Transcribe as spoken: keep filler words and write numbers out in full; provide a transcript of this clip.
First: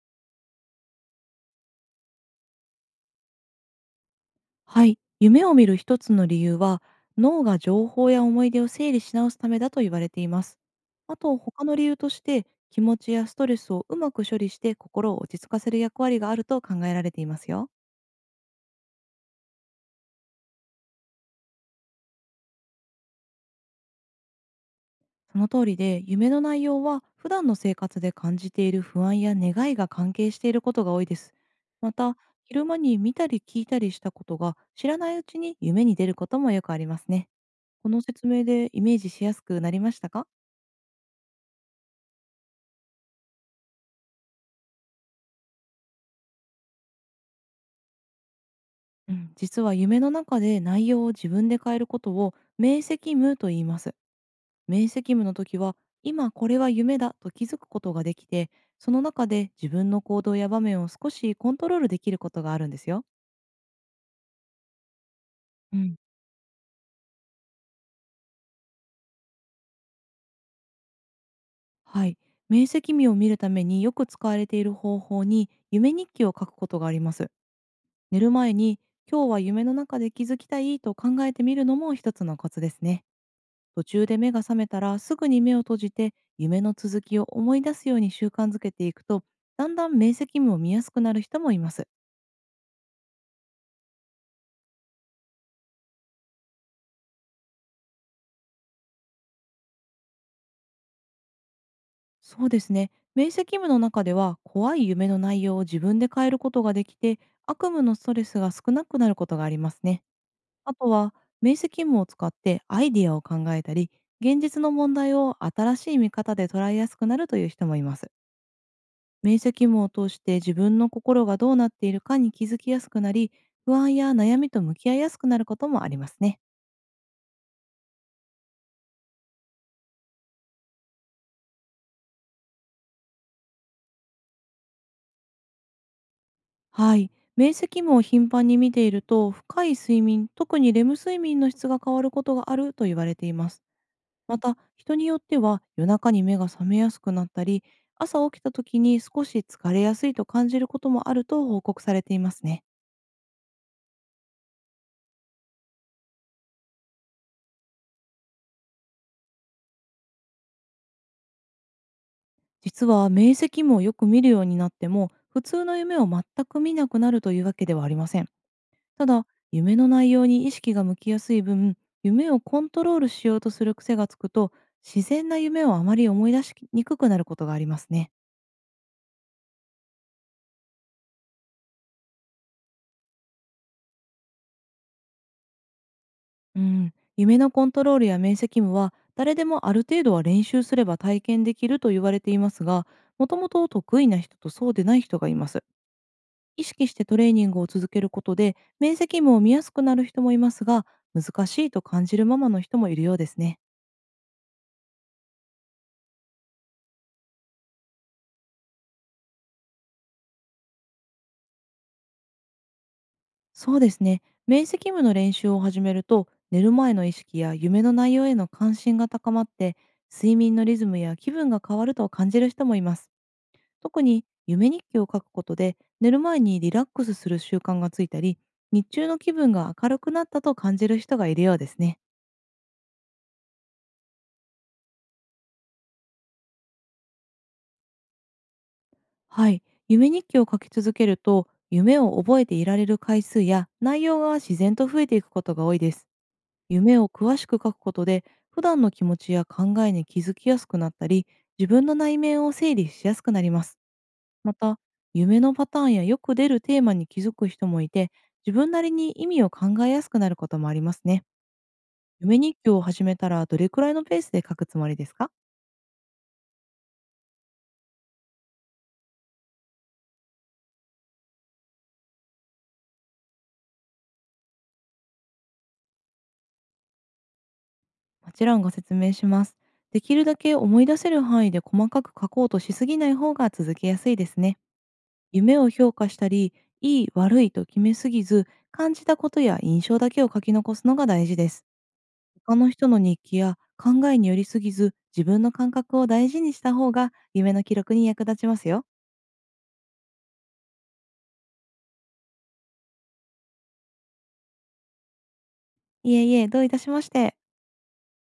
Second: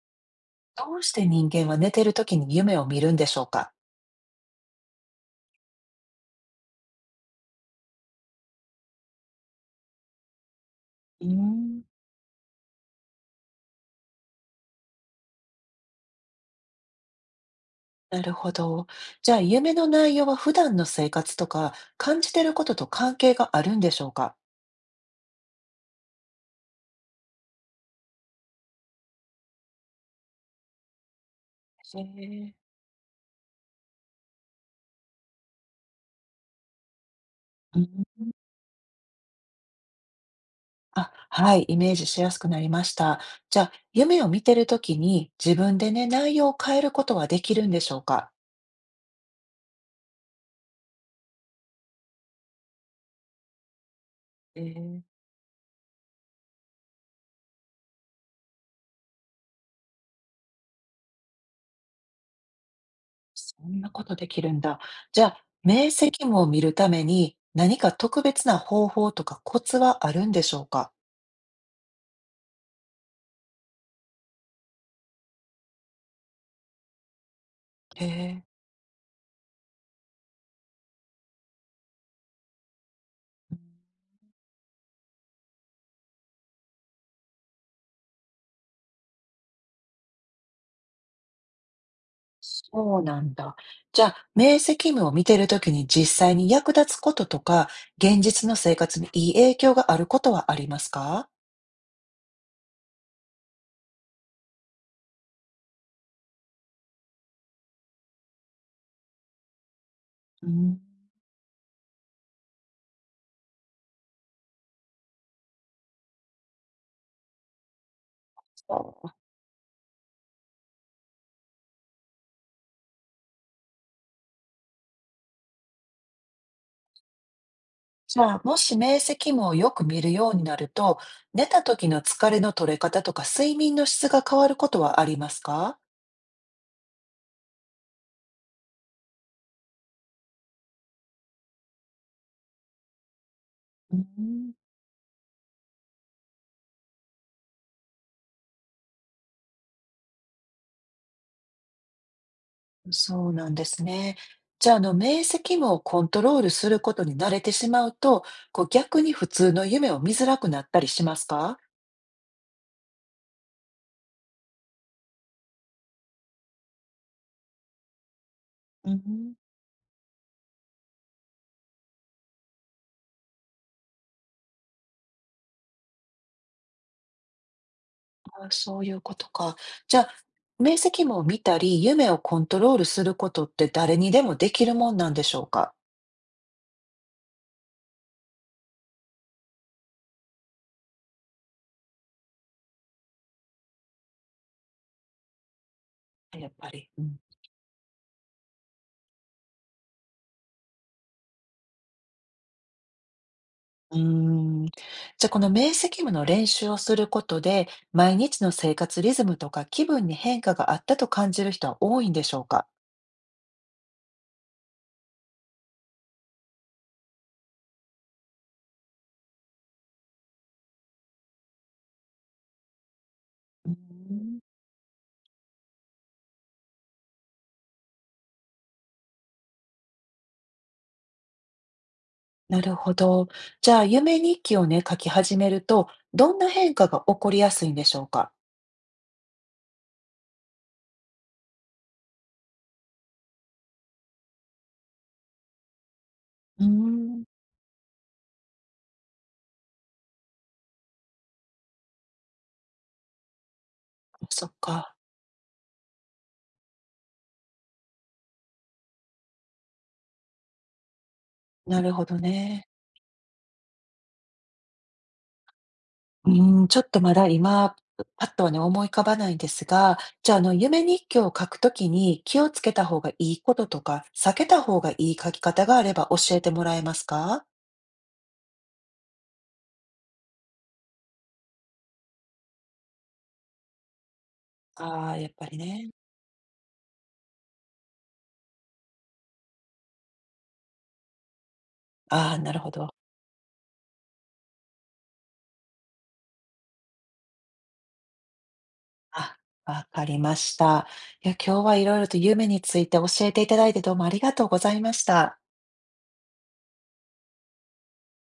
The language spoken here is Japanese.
どうして人間は寝てる時に夢を見るんでしょうか？はい、夢を見る一つの理由は脳が情報や思い出を整理し直すためだと言われています。あうーと他のん、理由として気持ちやストレスをうまく処理して心を落ち着かせる役割があると考えられていますよ。なるほど。じゃあ夢の内容は普段の生活とか感じてることと関係があるんでしょうか？その通りで夢の内容は普段の生活で感じている不安や願いが関係していることが多いです。まへたえ。昼間に見たり聞いたりしたことが知らないうちに夢に出ることもよくありますね。うこん。の説明でイメージしやすくなりましたか？あ、はい、イメージしやすくなりました。じゃあ夢を見てる時に自分でね、内容を変えることはできるんでしょうか？うん、実は夢の中で内容を自分で変えることを明晰夢と言います。え明ー、晰夢の時は今これは夢だと気づくことができて、その中で自分の行動や場面を少しコントロールできることがあるんですよ。そんなことできるんだ。じゃあう明ん、晰夢を見るために何か特別な方法とかコツはあるんでしょうか？はい。明晰夢を見るためによく使われている方法に夢日記を書くことがあります。へ寝るえ。前に今日は夢の中で気づきたいと考えてみるのも一つのコツですね。途中で目が覚めたらすぐに目を閉じて夢の続きを思い出すように習慣づけていくと、だんだん明晰夢を見やすくなる人もいます。そうなんだ。じゃあ、明晰夢を見てるときに実際に役立つこととか、現実の生活にいい影響があることはありますか？そうですね、明晰夢の中では怖い夢の内容を自分で変えることができて、悪夢のストレスが少なくなることがありますね。うあん。とは明晰夢を使ってアイディアを考えたり、現実の問題を新しい見方で捉えやすくなるという人もいます。そう。面積夢を通して自分の心がどうなっているかに気づきやすくなり、不安や悩みと向き合いやすくなることもありますね。じゃあ、もし明晰夢をよく見るようになると、寝た時の疲れの取れ方とか睡眠の質が変わることはありますか？はい。面積夢を頻繁に見ていると、深い睡眠、特にレム睡眠の質が変わることがあると言われています。うまん。た、人によっては夜中に目が覚めやすくなったり、朝起きた時に少し疲れやすいと感じることもあると報告されていますね。そうなんですね。じゃあ、あの、明晰夢をコントロールすることに慣れてしまうと、こう逆に普通の夢を見づらくなったりしますか？実は明晰夢をよく見るようになっても普通の夢を全く見なくなるというわけではありません。うただ、ん。夢の内容に意識が向きやすい分、夢をコントロールしようとする癖がつくと、自然な夢をあまり思い出しにくくなることがありますね。あ、そういうことか。じゃあ、明晰夢を見たり、夢をコントロールすることって誰にでもできるもんなんでしょうか？うん、夢のコントロールや面積務は、誰でもある程度は練習すれば体験できると言われていますが、もともと得意な人とそうでない人がいます。やっ意ぱ識り。しうてん。トレーニングを続けることで、面積務を見やすくなる人もいますが、難しいと感じるままの人もいるようですね。うーん。じゃあ、この明晰夢の練習をすることで、毎日の生活リズムとか気分に変化があったと感じる人は多いんでしょうか？そうですね。面積務の練習を始めると、寝る前の意識や夢の内容への関心が高まって、睡眠のリズムや気分が変わると感じる人もいます。うー特にん、夢日記を書くことで、寝る前にリラックスする習慣がついたり、日中の気分が明るくなったと感じる人がいるようですね。なるほど。じゃあ、夢日記をね、書き始めると、どんな変化が起こりやすいんでしょうか？はい。夢日記を書き続けると、夢を覚えていられる回数や内容が自然と増えていくことが多いです。うー夢をん、詳しく書くことで普段の気持ちや考えに気づきやすくなったり、自分の内面を整理しやすくなります。そっまたか。夢のパターンやよく出るテーマに気づく人もいて、自分なりに意味を考えやすくなることもありますね。なるほど夢日ね。記を始めたらどれくらいのペースで書くつもりですか？うーん、ちょっとまだ今、パッとはね、思い浮かばないんですが、じゃあ、あの、夢日記を書くときに気をつけた方がいいこととか、避けた方がいい書き方があれば教えてもらえますか？もちろんご説明します。できるだけ思い出せる範囲で細かく書こうとしすぎない方が続けやすいですね。ああー、やっぱり夢をね。評価したり、いい悪いと決めすぎず、感じたことや印象だけを書き残すのが大事です。ああ、な他るほの人ど。の日記や考えによりすぎず、自分の感覚を大事にした方が夢の記録に役立ちますよ。あ、わかりました。いや、今日は色々と夢について教えていただいてどうもありがとうございました。いえいえ、どういたしまして。